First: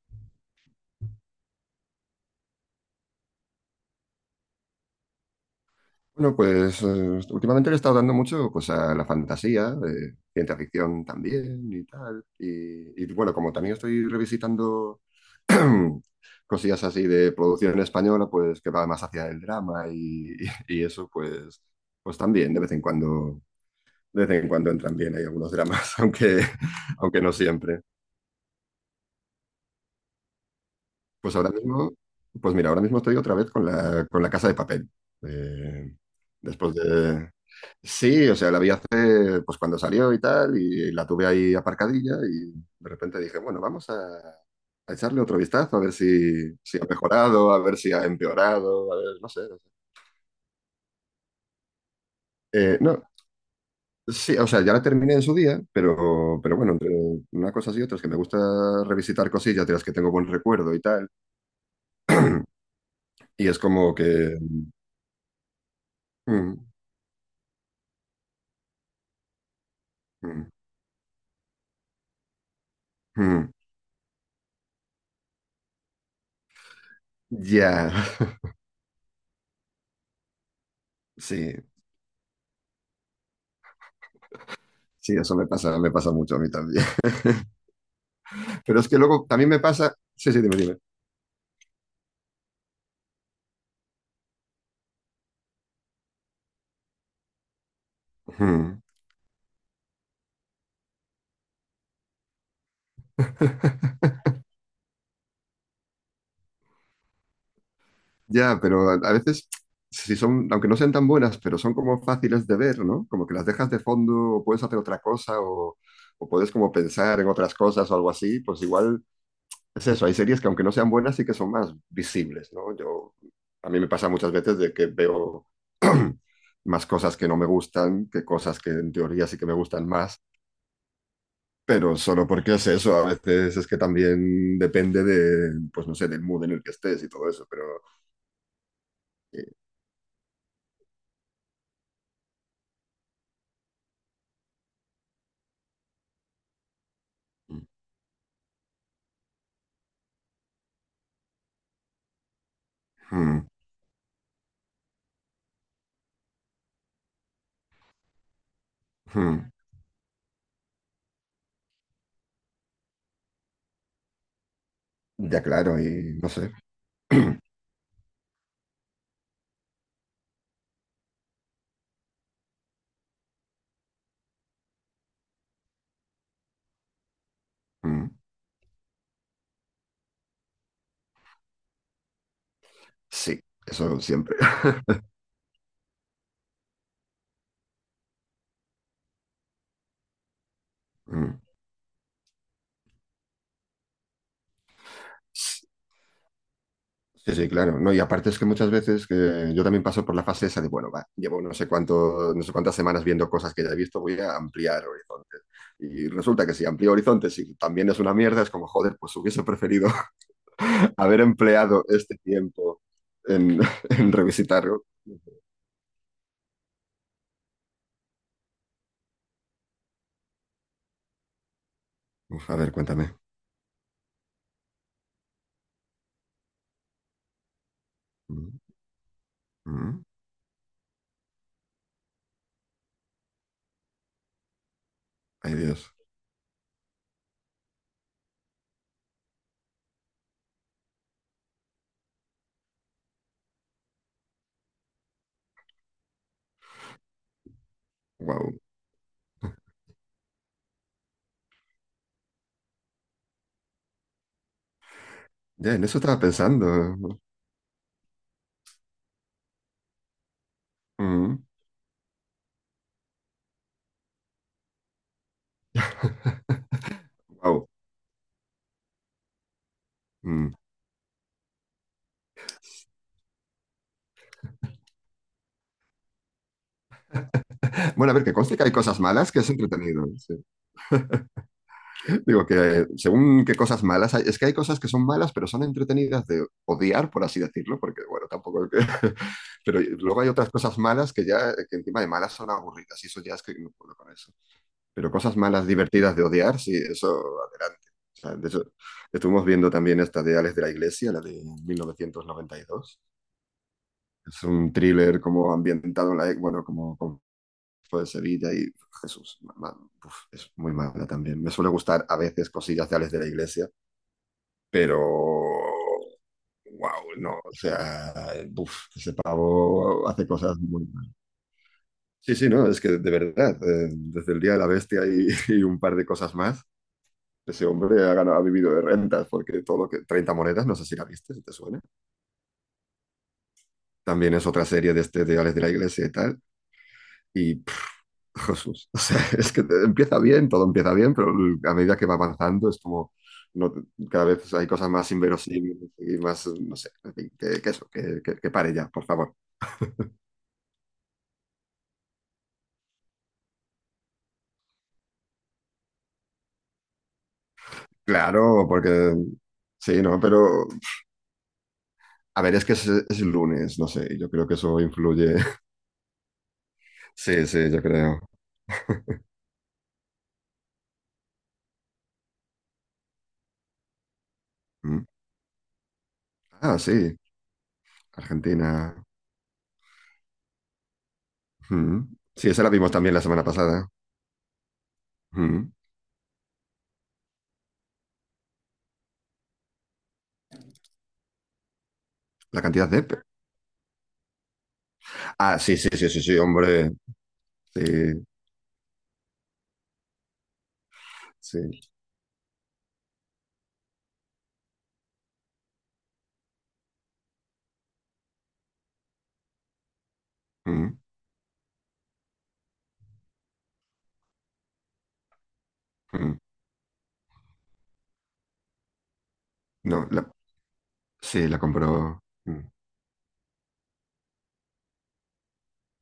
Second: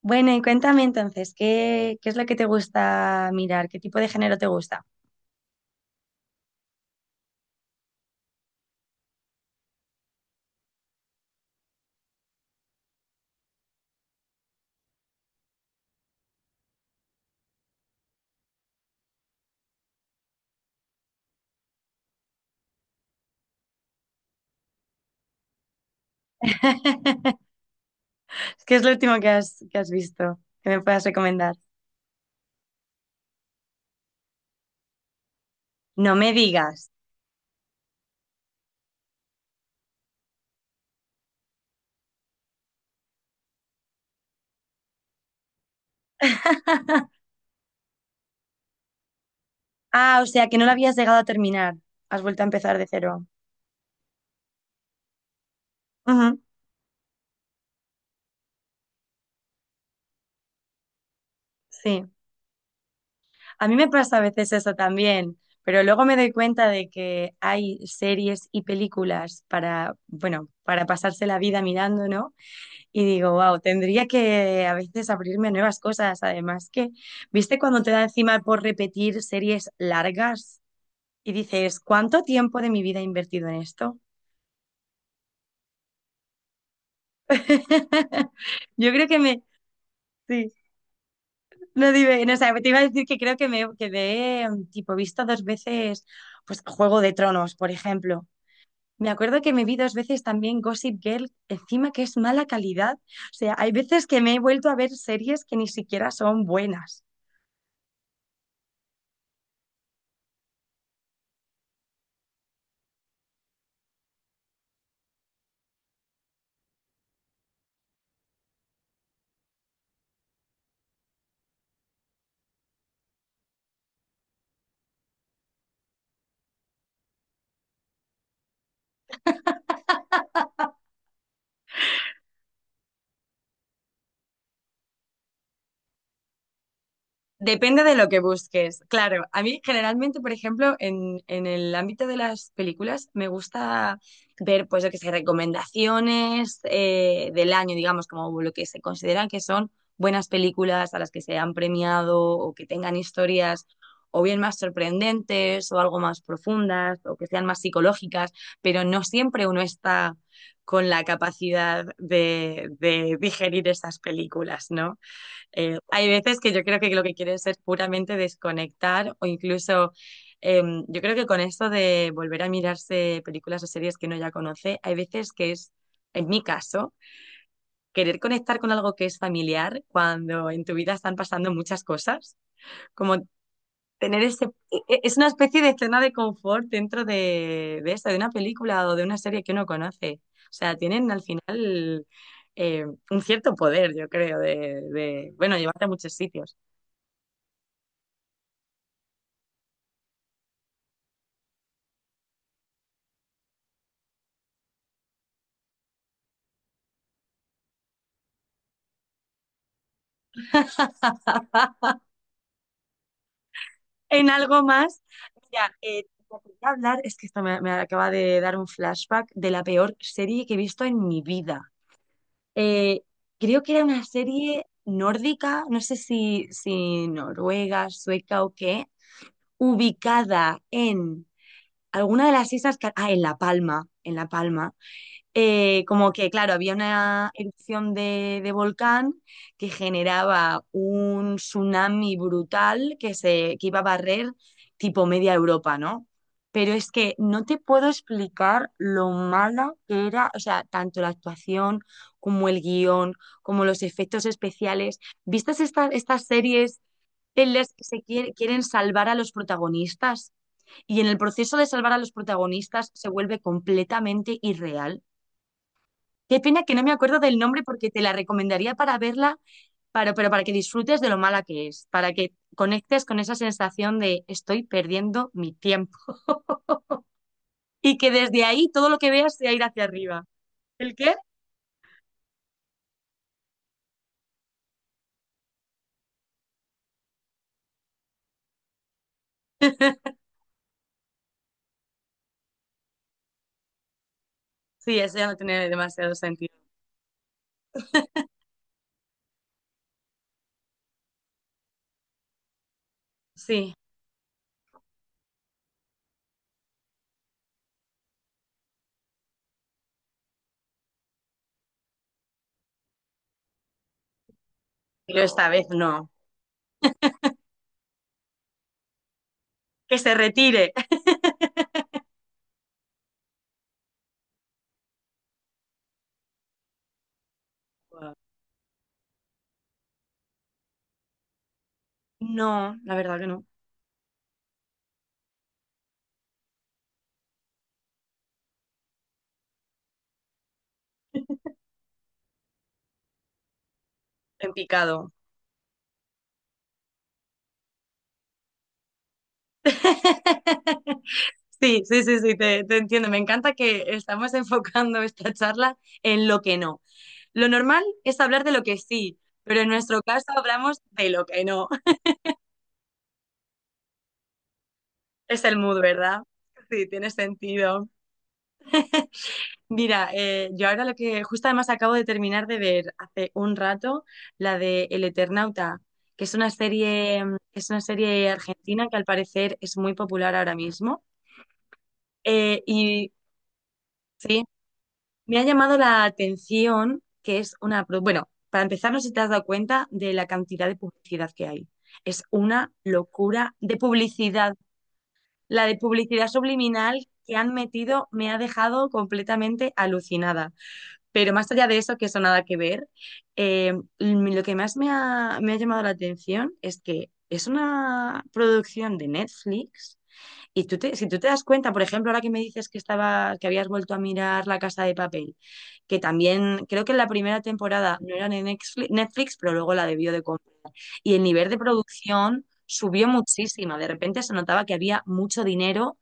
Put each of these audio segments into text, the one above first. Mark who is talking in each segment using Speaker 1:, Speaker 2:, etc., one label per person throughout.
Speaker 1: Bueno, y cuéntame entonces, ¿qué es lo que te gusta mirar? ¿Qué tipo de género te gusta?
Speaker 2: Bueno, pues últimamente le he estado dando mucho a la fantasía, ciencia ficción también y tal. Y bueno, como también estoy revisitando cosillas así de producción española, pues que va más hacia el drama y, y eso, pues, pues también de vez en cuando, de vez en cuando entran bien, hay algunos dramas, aunque, aunque no siempre.
Speaker 1: ¿Qué es lo último que has visto que me puedas
Speaker 2: Pues ahora
Speaker 1: recomendar?
Speaker 2: mismo, pues mira, ahora mismo estoy otra vez con la Casa de Papel. Eh,
Speaker 1: No me
Speaker 2: después
Speaker 1: digas.
Speaker 2: de, Sí, o sea, la vi hace, pues cuando salió y tal, y la tuve ahí aparcadilla y de repente dije, bueno, vamos a echarle otro vistazo, a ver si, si ha mejorado, a ver si ha empeorado, a ver, no sé.
Speaker 1: Ah, o sea, que no lo habías llegado a terminar. Has vuelto a empezar de
Speaker 2: No,
Speaker 1: cero.
Speaker 2: sí, o sea, ya la terminé en su día,
Speaker 1: Ujú,
Speaker 2: pero bueno, entre una cosa y otra es que me gusta revisitar cosillas de las que tengo buen recuerdo y tal,
Speaker 1: sí.
Speaker 2: y es
Speaker 1: A mí me
Speaker 2: como
Speaker 1: pasa a
Speaker 2: que...
Speaker 1: veces eso también, pero luego me doy
Speaker 2: mm,
Speaker 1: cuenta de que hay series y películas para, bueno,
Speaker 2: mm,
Speaker 1: para pasarse la vida mirando, ¿no? Y digo,
Speaker 2: mm,
Speaker 1: wow, tendría que a veces abrirme a nuevas cosas. Además que, ¿viste cuando te
Speaker 2: ya,
Speaker 1: da encima por repetir series largas? Y
Speaker 2: sí,
Speaker 1: dices, ¿cuánto tiempo de mi vida he invertido en esto?
Speaker 2: sí, eso me pasa mucho a mí también. Pero es
Speaker 1: Yo
Speaker 2: que
Speaker 1: creo que
Speaker 2: luego
Speaker 1: me...
Speaker 2: también me pasa... Sí,
Speaker 1: Sí,
Speaker 2: dime, dime.
Speaker 1: no dime, no, o sea, te iba a decir que creo que me he, tipo, visto dos veces, pues, Juego de Tronos, por ejemplo.
Speaker 2: Mm.
Speaker 1: Me acuerdo que me vi dos veces también Gossip Girl, encima que es mala calidad. O sea, hay veces que me he vuelto a ver series que ni siquiera son buenas.
Speaker 2: Ya, pero a veces, si son, aunque no sean tan buenas, pero son como fáciles de ver, ¿no? Como que las dejas de fondo o puedes hacer otra cosa o puedes como pensar en otras cosas o algo así, pues igual es eso. Hay series que aunque no sean buenas sí que son más visibles, ¿no? Yo, a mí me pasa muchas veces de que veo más cosas que no me gustan que cosas que en teoría sí que me gustan más. Pero solo porque es eso, a veces es que también depende de, pues no sé, del mood en el que estés y todo eso, pero...
Speaker 1: Depende de lo que busques. Claro, a
Speaker 2: eh,
Speaker 1: mí generalmente, por ejemplo, en el ámbito de las películas, me gusta ver, pues, yo que sé, recomendaciones del
Speaker 2: mm,
Speaker 1: año, digamos, como lo que se consideran que son buenas películas a las que se han premiado o que tengan historias o bien más sorprendentes o algo más profundas o que sean más psicológicas, pero no
Speaker 2: mm.
Speaker 1: siempre
Speaker 2: mm.
Speaker 1: uno está con la capacidad de digerir esas películas, ¿no?
Speaker 2: Ya claro,
Speaker 1: Hay
Speaker 2: y no
Speaker 1: veces
Speaker 2: sé.
Speaker 1: que yo creo que lo que quieres es puramente desconectar o incluso eh, yo creo que con esto de volver a mirarse películas o series que uno ya conoce, hay veces que es, en mi caso,
Speaker 2: Mm,
Speaker 1: querer conectar con algo que es familiar cuando en tu vida están pasando muchas cosas, como
Speaker 2: Sí, eso
Speaker 1: tener
Speaker 2: siempre.
Speaker 1: ese, es una especie de escena de confort dentro de eso, de una película o de una serie que uno conoce. O sea, tienen al
Speaker 2: Mm,
Speaker 1: final un cierto poder, yo creo, de bueno,
Speaker 2: s-
Speaker 1: llevarte a muchos sitios.
Speaker 2: Sí, sí, claro. No, y aparte es que muchas veces que yo también paso por la fase esa de, bueno, va, llevo no sé cuánto, no sé cuántas semanas viendo cosas que ya he visto, voy a ampliar horizontes. Y resulta que si amplío horizontes y también es una mierda, es como, joder, pues hubiese preferido haber empleado este tiempo en, en
Speaker 1: en algo
Speaker 2: revisitarlo.
Speaker 1: más. Mira, te quería hablar, es que esto me, me acaba de dar un flashback de la peor serie que he visto en mi vida.
Speaker 2: Uf, a ver,
Speaker 1: Eh,
Speaker 2: cuéntame.
Speaker 1: Creo que era una serie nórdica, no sé si noruega, sueca o
Speaker 2: Mm,
Speaker 1: qué,
Speaker 2: mm,
Speaker 1: ubicada en alguna de las islas, ah, en La Palma,
Speaker 2: Ay, Dios.
Speaker 1: como que, claro, había una erupción de volcán que generaba un tsunami brutal que, se, que iba a barrer tipo media Europa, ¿no? Pero es que no te puedo
Speaker 2: Wow.
Speaker 1: explicar lo mala que era, o sea, tanto la actuación como el guión, como los efectos especiales. ¿Vistas
Speaker 2: Ya, en eso estaba
Speaker 1: estas
Speaker 2: pensando.
Speaker 1: series
Speaker 2: ¿No?
Speaker 1: en las que se quieren salvar a los protagonistas? Y en el
Speaker 2: Mm.
Speaker 1: proceso de salvar a los protagonistas se vuelve completamente irreal. Qué pena que no me acuerdo del nombre
Speaker 2: Wow.
Speaker 1: porque te la recomendaría para verla, para, pero para
Speaker 2: Mm.
Speaker 1: que disfrutes de lo mala que es, para que conectes con esa sensación de estoy perdiendo mi tiempo y que
Speaker 2: Bueno, a ver, que
Speaker 1: desde
Speaker 2: conste que
Speaker 1: ahí
Speaker 2: hay
Speaker 1: todo lo
Speaker 2: cosas
Speaker 1: que
Speaker 2: malas
Speaker 1: veas
Speaker 2: que es
Speaker 1: sea ir hacia
Speaker 2: entretenido.
Speaker 1: arriba.
Speaker 2: Sí.
Speaker 1: ¿El qué?
Speaker 2: Digo que según qué cosas malas hay, es que hay cosas que son malas, pero son entretenidas de odiar, por así decirlo, porque bueno, tampoco es que- Pero luego hay otras cosas malas que ya, que encima de malas son aburridas, y eso ya es que no puedo con eso.
Speaker 1: Sí,
Speaker 2: Pero
Speaker 1: eso ya no
Speaker 2: cosas malas
Speaker 1: tiene demasiado
Speaker 2: divertidas de
Speaker 1: sentido.
Speaker 2: odiar, sí, eso adelante. O sea, de hecho, estuvimos viendo también esta de Ales de la Iglesia, la de 1992.
Speaker 1: Sí,
Speaker 2: Es un thriller como ambientado en la, bueno, como con por el Sevilla y Jesús, man, uf, es muy mala también. Me suele gustar a veces cosillas de Alex de la Iglesia, pero
Speaker 1: pero esta vez no.
Speaker 2: wow, no, o sea, uf, ese
Speaker 1: Que
Speaker 2: pavo
Speaker 1: se
Speaker 2: hace cosas
Speaker 1: retire.
Speaker 2: muy mal. Sí, sí, no, es que de verdad, desde el Día de la Bestia y y un par de cosas más, ese hombre ha,
Speaker 1: Guau.
Speaker 2: ganado, ha vivido de rentas, porque todo lo que... 30 monedas, no sé si la viste, si te suena.
Speaker 1: No, la verdad que no.
Speaker 2: También es otra serie de este de Alex de la Iglesia y tal. Y Jesús. O sea, es que te- empieza bien, todo empieza bien, pero l- a medida que va avanzando es como no, cada
Speaker 1: En
Speaker 2: vez hay cosas más
Speaker 1: picado.
Speaker 2: inverosímiles y más, no sé, en fin, que que pare ya, por favor.
Speaker 1: Sí, sí, sí, sí, te entiendo. Me encanta que estamos enfocando esta charla en lo que no. Lo normal es hablar de lo
Speaker 2: Claro,
Speaker 1: que
Speaker 2: porque
Speaker 1: sí, pero en
Speaker 2: sí,
Speaker 1: nuestro
Speaker 2: ¿no?
Speaker 1: caso
Speaker 2: Pero
Speaker 1: hablamos de lo que no.
Speaker 2: a ver, es que es lunes, no sé, yo creo que eso influye.
Speaker 1: Es el mood, ¿verdad? Sí, tiene
Speaker 2: Sí, sí, yo
Speaker 1: sentido.
Speaker 2: creo.
Speaker 1: Mira, yo ahora lo que justo además acabo de terminar de ver hace un rato, la de El
Speaker 2: Mm.
Speaker 1: Eternauta, que es una
Speaker 2: Ah, sí,
Speaker 1: serie, mm, es una serie argentina que
Speaker 2: Argentina.
Speaker 1: al parecer es muy popular ahora mismo.
Speaker 2: Mm. Sí, esa la vimos
Speaker 1: Y
Speaker 2: también la semana pasada.
Speaker 1: sí. Me ha
Speaker 2: Mm.
Speaker 1: llamado la atención que es una... Bueno, para empezar, no sé si te has dado cuenta de la cantidad de publicidad que hay. Es
Speaker 2: La
Speaker 1: una
Speaker 2: cantidad de...
Speaker 1: locura de publicidad.
Speaker 2: Ah,
Speaker 1: La de
Speaker 2: sí, sí, sí, sí,
Speaker 1: publicidad
Speaker 2: sí, hombre.
Speaker 1: subliminal que han
Speaker 2: Sí,
Speaker 1: metido me ha dejado completamente alucinada. Pero más allá de
Speaker 2: sí.
Speaker 1: eso, que eso nada que ver, eh, mm, lo que más me ha llamado la atención es que es una producción de Netflix y tú te,
Speaker 2: Mm.
Speaker 1: si tú te das cuenta, por ejemplo, ahora que me dices que estaba, que habías vuelto a mirar La Casa de Papel, que
Speaker 2: Mm.
Speaker 1: también creo que en la primera temporada no era de Netflix, pero luego la
Speaker 2: No,
Speaker 1: debió de
Speaker 2: la-
Speaker 1: comprar. Y el nivel
Speaker 2: sí,
Speaker 1: de
Speaker 2: la compró.
Speaker 1: producción
Speaker 2: Mm,
Speaker 1: subió muchísimo. De repente se notaba que había mucho dinero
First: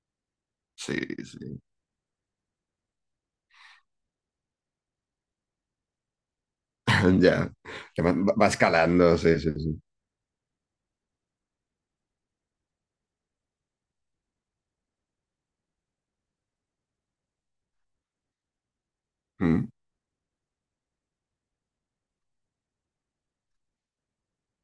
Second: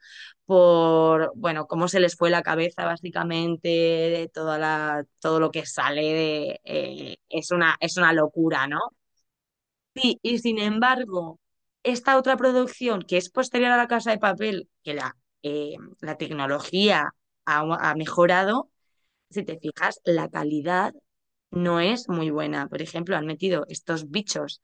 Speaker 2: sí,
Speaker 1: por,
Speaker 2: sí.
Speaker 1: bueno, cómo se les fue la cabeza básicamente, de toda la, todo lo que sale de,
Speaker 2: Ya.
Speaker 1: es
Speaker 2: Que
Speaker 1: una
Speaker 2: va, va
Speaker 1: locura, ¿no?
Speaker 2: escalando, sí, sí, sí.
Speaker 1: Sí, y sin embargo, esta otra producción que es posterior a La Casa de Papel, que la, eh, la tecnología ha, ha mejorado, si te
Speaker 2: Mm,
Speaker 1: fijas, la calidad no es muy buena. Por ejemplo, han metido estos bichos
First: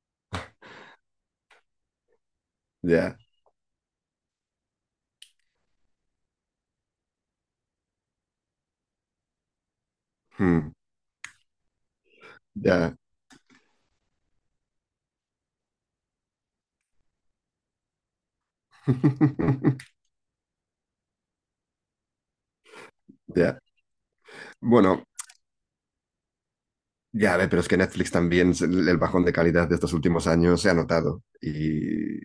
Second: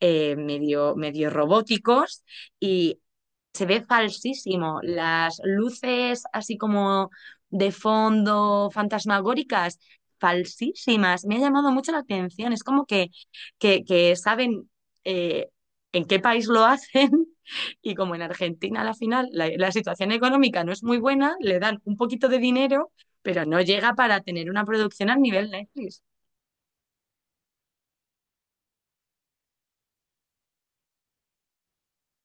Speaker 1: medio, medio robóticos y
Speaker 2: ya.
Speaker 1: se ve falsísimo. Las luces así como de fondo, fantasmagóricas,
Speaker 2: Mm,
Speaker 1: falsísimas. Me ha llamado mucho la atención. Es como
Speaker 2: ya.
Speaker 1: que, que saben eh, en qué país lo hacen y como en Argentina a la final la, la situación económica no es muy buena, le dan un poquito de dinero, pero
Speaker 2: Ya.
Speaker 1: no llega para tener una
Speaker 2: Bueno,
Speaker 1: producción al nivel Netflix.
Speaker 2: ya, a ver, pero es que Netflix también, se- el bajón de calidad de estos últimos años se ha notado.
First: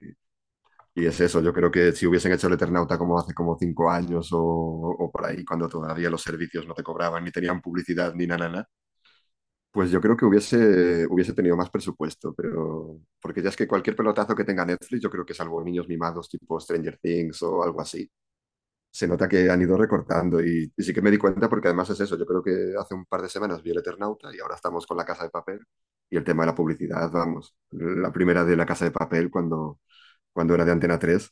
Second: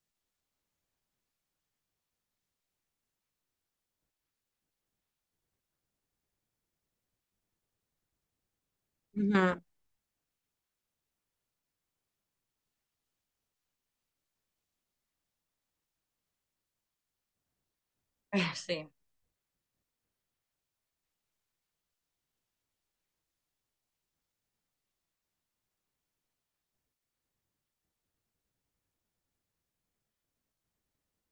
Speaker 2: Y es eso, yo creo que si hubiesen hecho el Eternauta como hace como 5 años o por ahí, cuando todavía los servicios no te cobraban, ni tenían publicidad, ni nada,
Speaker 1: Ujú.
Speaker 2: pues yo creo que hubiese, hubiese tenido más presupuesto, pero porque ya es que cualquier pelotazo que tenga Netflix, yo creo que salvo niños mimados tipo Stranger Things o algo así,
Speaker 1: Sí.
Speaker 2: se nota que han ido recortando y sí que me di cuenta porque además es eso, yo creo que hace un par de semanas vi El Eternauta y ahora estamos con La Casa de Papel y el tema de la publicidad, vamos, la primera de La Casa de Papel cuando, cuando era de Antena 3,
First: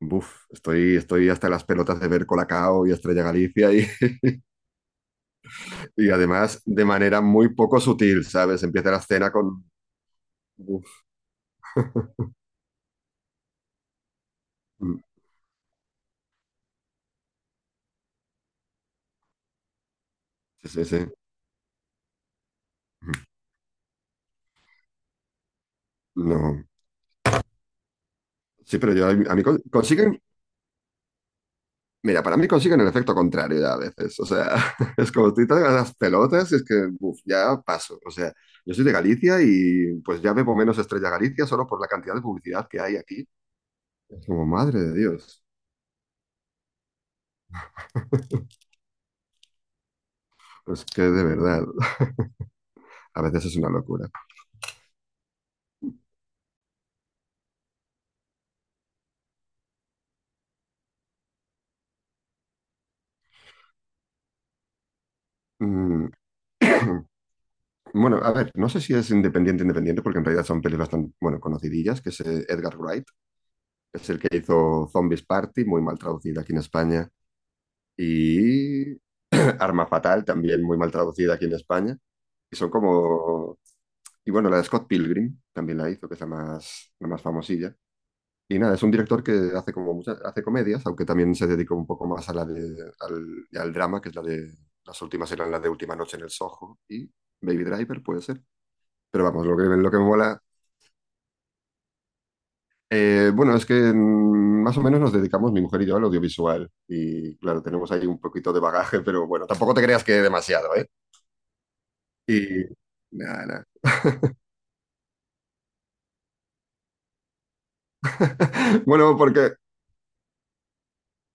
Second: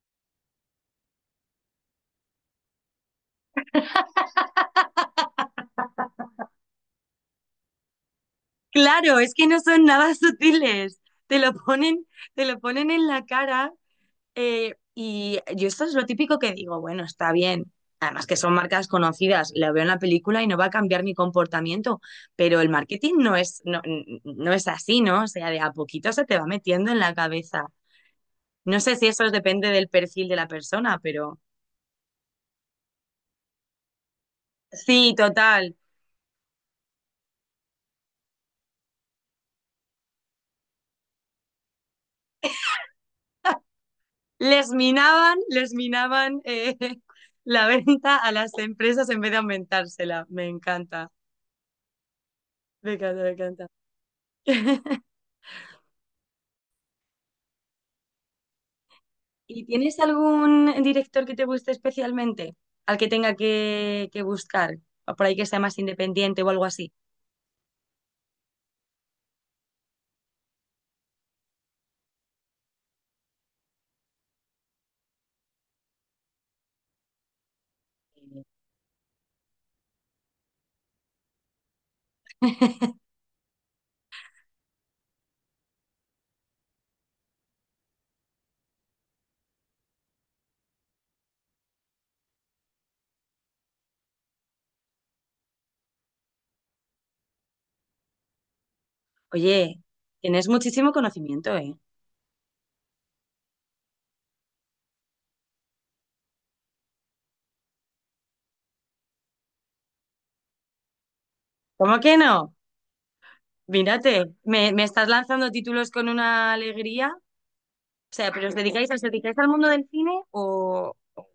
Speaker 2: buf, estoy, estoy hasta las pelotas de ver Colacao y Estrella Galicia y, y además de manera muy poco sutil, ¿sabes? Empieza la
Speaker 1: Claro,
Speaker 2: escena
Speaker 1: es que no
Speaker 2: con...
Speaker 1: son nada sutiles. Te lo ponen, te lo ponen en la cara.
Speaker 2: Mm,
Speaker 1: Y yo esto es lo típico que digo, bueno, está bien. Además que son marcas conocidas, la veo en la película y no va a
Speaker 2: sí, sí, sí.
Speaker 1: cambiar mi comportamiento, pero el marketing
Speaker 2: Mm,
Speaker 1: no es, no, no es así, ¿no? O sea, de a poquito se te va
Speaker 2: no.
Speaker 1: metiendo en la cabeza.
Speaker 2: Sí,
Speaker 1: No
Speaker 2: pero
Speaker 1: sé si
Speaker 2: yo a mí,
Speaker 1: eso
Speaker 2: a mí con-
Speaker 1: depende del
Speaker 2: consiguen,
Speaker 1: perfil de la persona, pero
Speaker 2: mira, para mí consiguen el efecto contrario ya a veces. O sea, es
Speaker 1: sí,
Speaker 2: como estoy tan a
Speaker 1: total.
Speaker 2: las pelotas y es que, uf, ya paso. O sea, yo soy de Galicia y pues ya bebo menos Estrella Galicia solo por la cantidad de publicidad que hay aquí. Es como, madre de Dios.
Speaker 1: Les minaban la venta a las empresas en vez de aumentársela. Me
Speaker 2: Es que
Speaker 1: encanta,
Speaker 2: de verdad,
Speaker 1: me encanta,
Speaker 2: a
Speaker 1: me
Speaker 2: veces es
Speaker 1: encanta.
Speaker 2: una locura.
Speaker 1: ¿Y tienes algún director que te guste especialmente? Al que tenga que buscar, o por ahí que sea más
Speaker 2: Mm,
Speaker 1: independiente o algo así.
Speaker 2: Bueno, a ver, no sé si es independiente, independiente, porque en realidad son pelis bastante, bueno, conocidillas, que es Edgar Wright, es el que hizo Zombies Party, muy mal traducida aquí en España, y Arma Fatal, también muy mal traducida aquí en España. Y son como... Y bueno, la de Scott Pilgrim también la hizo, que es la más famosilla. Y nada, es un director que hace como muchas, hace comedias, aunque también se dedica un poco más a la de, al drama, que es la de... Las últimas eran la de Última Noche en el Soho y Baby Driver, puede ser. Pero vamos,
Speaker 1: Oye,
Speaker 2: lo que me mola...
Speaker 1: tienes muchísimo conocimiento, ¿eh?
Speaker 2: bueno, es que más o menos nos dedicamos, mi mujer y yo, al audiovisual. Y claro, tenemos ahí un poquito de bagaje, pero bueno, tampoco te creas que demasiado, ¿eh?
Speaker 1: ¿Cómo que no?
Speaker 2: Y nada, nada.
Speaker 1: Mírate, me estás lanzando títulos con una alegría. O sea, os
Speaker 2: Bueno,
Speaker 1: dedicáis al
Speaker 2: porque,
Speaker 1: mundo del cine o...?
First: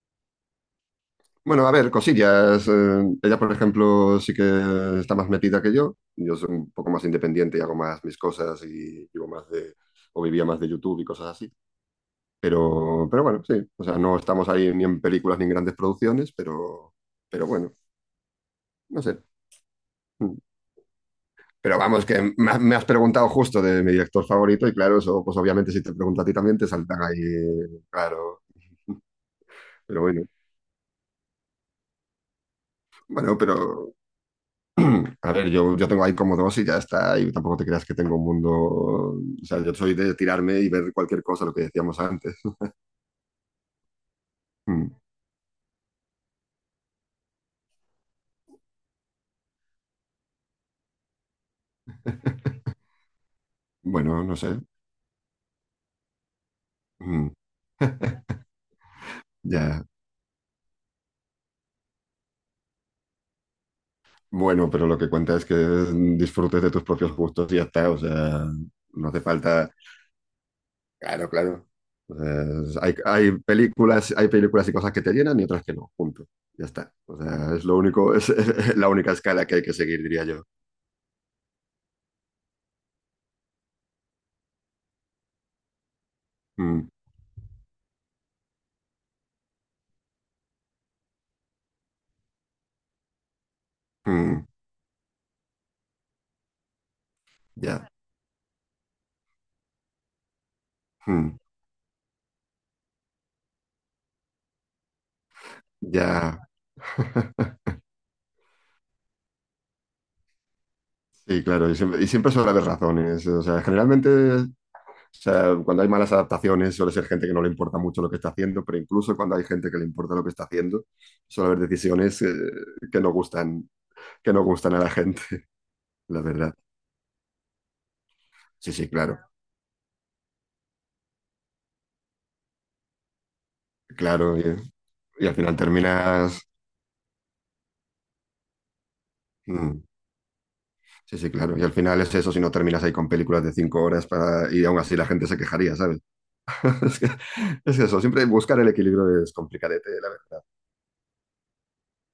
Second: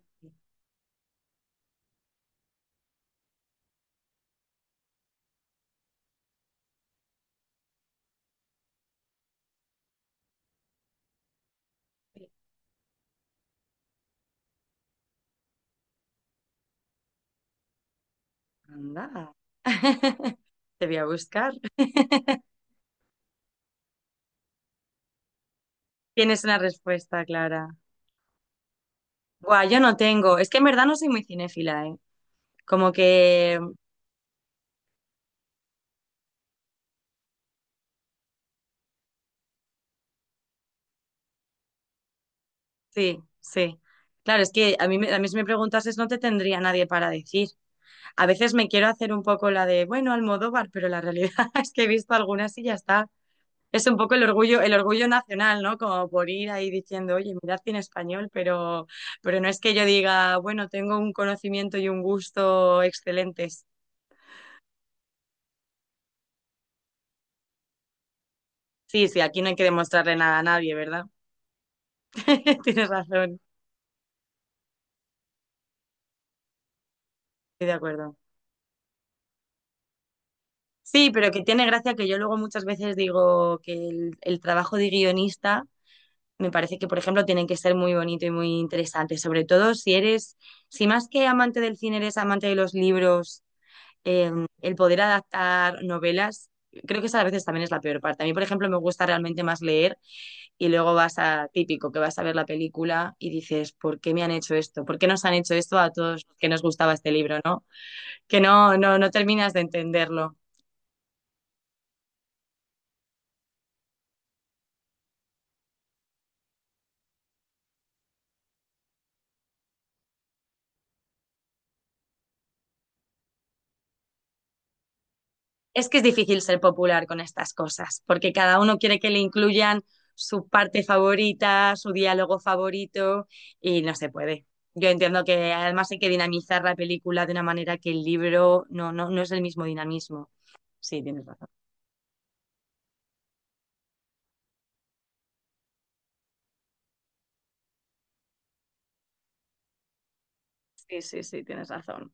Speaker 2: bueno, a ver, cosillas. Ella, por ejemplo, sí que está más metida que yo. Yo soy un poco más independiente y hago más mis cosas y vivo más de, o vivía más de YouTube y cosas así. Pero bueno, sí. O sea, no estamos ahí ni en películas ni en grandes producciones, pero bueno, no sé.
Speaker 1: Anda.
Speaker 2: Mm.
Speaker 1: Te voy a buscar.
Speaker 2: Pero vamos, que me has preguntado justo de mi director favorito y claro, eso, pues obviamente si te pregunto a ti
Speaker 1: Tienes una
Speaker 2: también te saltan ahí,
Speaker 1: respuesta, Clara.
Speaker 2: claro.
Speaker 1: Buah, yo no
Speaker 2: Pero bueno,
Speaker 1: tengo. Es que en verdad no soy muy cinéfila, ¿eh? Como
Speaker 2: bueno,
Speaker 1: que
Speaker 2: pero A ver, yo tengo ahí como dos y ya está, y tampoco te creas que tengo un mundo, o sea, yo soy de tirarme y ver cualquier cosa, lo que decíamos antes.
Speaker 1: Sí, sí. Claro, es que a
Speaker 2: Mm.
Speaker 1: mí, a mí si me preguntases no te tendría nadie para decir. A veces me quiero hacer un poco la de, bueno, Almodóvar, pero la realidad es que he visto algunas y ya está. Es un poco
Speaker 2: Bueno, no sé.
Speaker 1: el orgullo nacional, ¿no? Como por ir ahí diciendo,
Speaker 2: Mm,
Speaker 1: oye, mirad cine español, pero no es que yo
Speaker 2: ya.
Speaker 1: diga, bueno, tengo un conocimiento y un gusto excelentes.
Speaker 2: Bueno, pero lo que cuenta es que disfrutes de tus propios gustos y ya está. O sea,
Speaker 1: Sí,
Speaker 2: no
Speaker 1: sí,
Speaker 2: hace
Speaker 1: aquí no hay que
Speaker 2: falta.
Speaker 1: demostrarle nada a nadie, ¿verdad?
Speaker 2: Claro, claro. O sea,
Speaker 1: Tienes razón,
Speaker 2: hay películas y cosas que te llenan y otras que no. Punto. Ya está. O sea, es
Speaker 1: estoy de
Speaker 2: lo
Speaker 1: acuerdo.
Speaker 2: único, es, la única escala que hay que seguir, diría yo.
Speaker 1: Sí, pero que tiene gracia que yo luego muchas veces digo que el trabajo de guionista me parece que,
Speaker 2: Mm,
Speaker 1: por ejemplo, tienen que ser muy bonito y muy interesante, sobre todo si eres, si más que amante del cine eres amante de los libros, eh,
Speaker 2: mm,
Speaker 1: el poder adaptar novelas, creo que esa a veces también es la
Speaker 2: ya.
Speaker 1: peor parte. A mí, por ejemplo, me gusta realmente más leer y luego vas
Speaker 2: mm,
Speaker 1: a típico, que vas a ver la película y dices, ¿por qué me han hecho esto? ¿Por qué nos han hecho esto a todos los
Speaker 2: ya.
Speaker 1: que nos gustaba este libro, no? Que no, no, no terminas de entenderlo.
Speaker 2: Sí, claro, y siempre suele haber razones. O sea, generalmente, o sea, cuando hay malas adaptaciones, suele ser gente que no le importa mucho lo que está haciendo, pero incluso cuando hay gente que le importa lo que está haciendo, suele haber decisiones que no gustan, que no gustan a la gente,
Speaker 1: Es que es
Speaker 2: la
Speaker 1: difícil
Speaker 2: verdad.
Speaker 1: ser popular con estas cosas, porque cada
Speaker 2: Sí,
Speaker 1: uno
Speaker 2: sí,
Speaker 1: quiere que le
Speaker 2: claro,
Speaker 1: incluyan su parte favorita, su diálogo favorito, y no se
Speaker 2: claro.
Speaker 1: puede. Yo entiendo
Speaker 2: Y al
Speaker 1: que
Speaker 2: final
Speaker 1: además hay que
Speaker 2: terminas.
Speaker 1: dinamizar la película de una manera que el libro no, no, no es el mismo
Speaker 2: mm,
Speaker 1: dinamismo. Sí,
Speaker 2: sí,
Speaker 1: tienes
Speaker 2: sí,
Speaker 1: razón.
Speaker 2: claro. Y al final es eso, si no terminas ahí con películas de 5 horas para, y aún así la gente se quejaría, ¿sabes? Es que- es eso, siempre buscar el equilibrio es complicadete, la verdad.
Speaker 1: Sí, sí, sí, tienes razón.